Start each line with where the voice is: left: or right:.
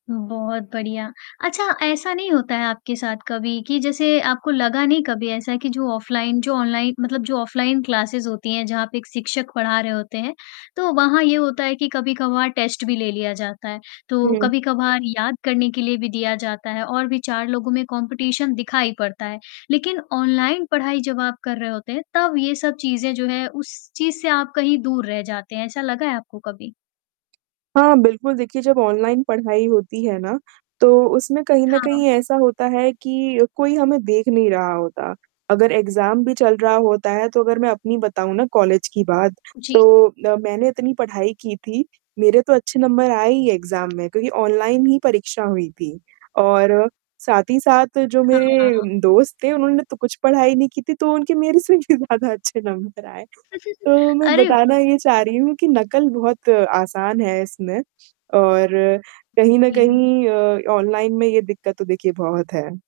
left: बहुत बढ़िया। अच्छा, ऐसा नहीं होता है आपके साथ कभी कि जैसे आपको लगा नहीं कभी ऐसा कि जो ऑफ़लाइन जो ऑनलाइ मतलब जो ऑफ़लाइन क्लासेज होती हैं, जहाँ पे एक शिक्षक पढ़ा रहे होते हैं, तो वहाँ ये होता है कि कभी-कभार टेस्ट भी ले लिया जाता है, तो
right: हुँ।
left: कभी-कभार याद करने के लिए भी दिया जाता है और भी 4 लोगों में कॉम्पिटिशन दिखाई पड़ता है, लेकिन ऑनलाइन पढ़ाई जब आप कर रहे होते हैं, तब ये सब चीज़ें जो हैं उस चीज़ से आप कहीं दूर रह जाते हैं, ऐसा लगा है आपको कभी?
right: हाँ, बिल्कुल। देखिए जब ऑनलाइन पढ़ाई होती है ना, तो उसमें कहीं न
left: हाँ।
right: कहीं ऐसा होता है कि कोई हमें देख नहीं रहा होता, अगर एग्ज़ाम भी चल रहा होता है तो अगर मैं अपनी बताऊँ ना कॉलेज की बात
left: जी।
right: तो अ, मैंने इतनी पढ़ाई की थी, मेरे तो अच्छे नंबर आए ही एग्ज़ाम में क्योंकि ऑनलाइन ही परीक्षा हुई थी और साथ ही साथ जो मेरे
left: हाँ।
right: उम, दोस्त थे उन्होंने तो कुछ पढ़ाई नहीं की थी, तो उनके मेरे से भी ज़्यादा अच्छे नंबर आए, तो मैं
left: अरे वाह!
right: बताना ये चाह रही हूँ कि नकल बहुत आसान है इसमें और कहीं न
left: जी।
right: कहीं अ, ऑनलाइन में ये दिक्कत तो देखिए बहुत है।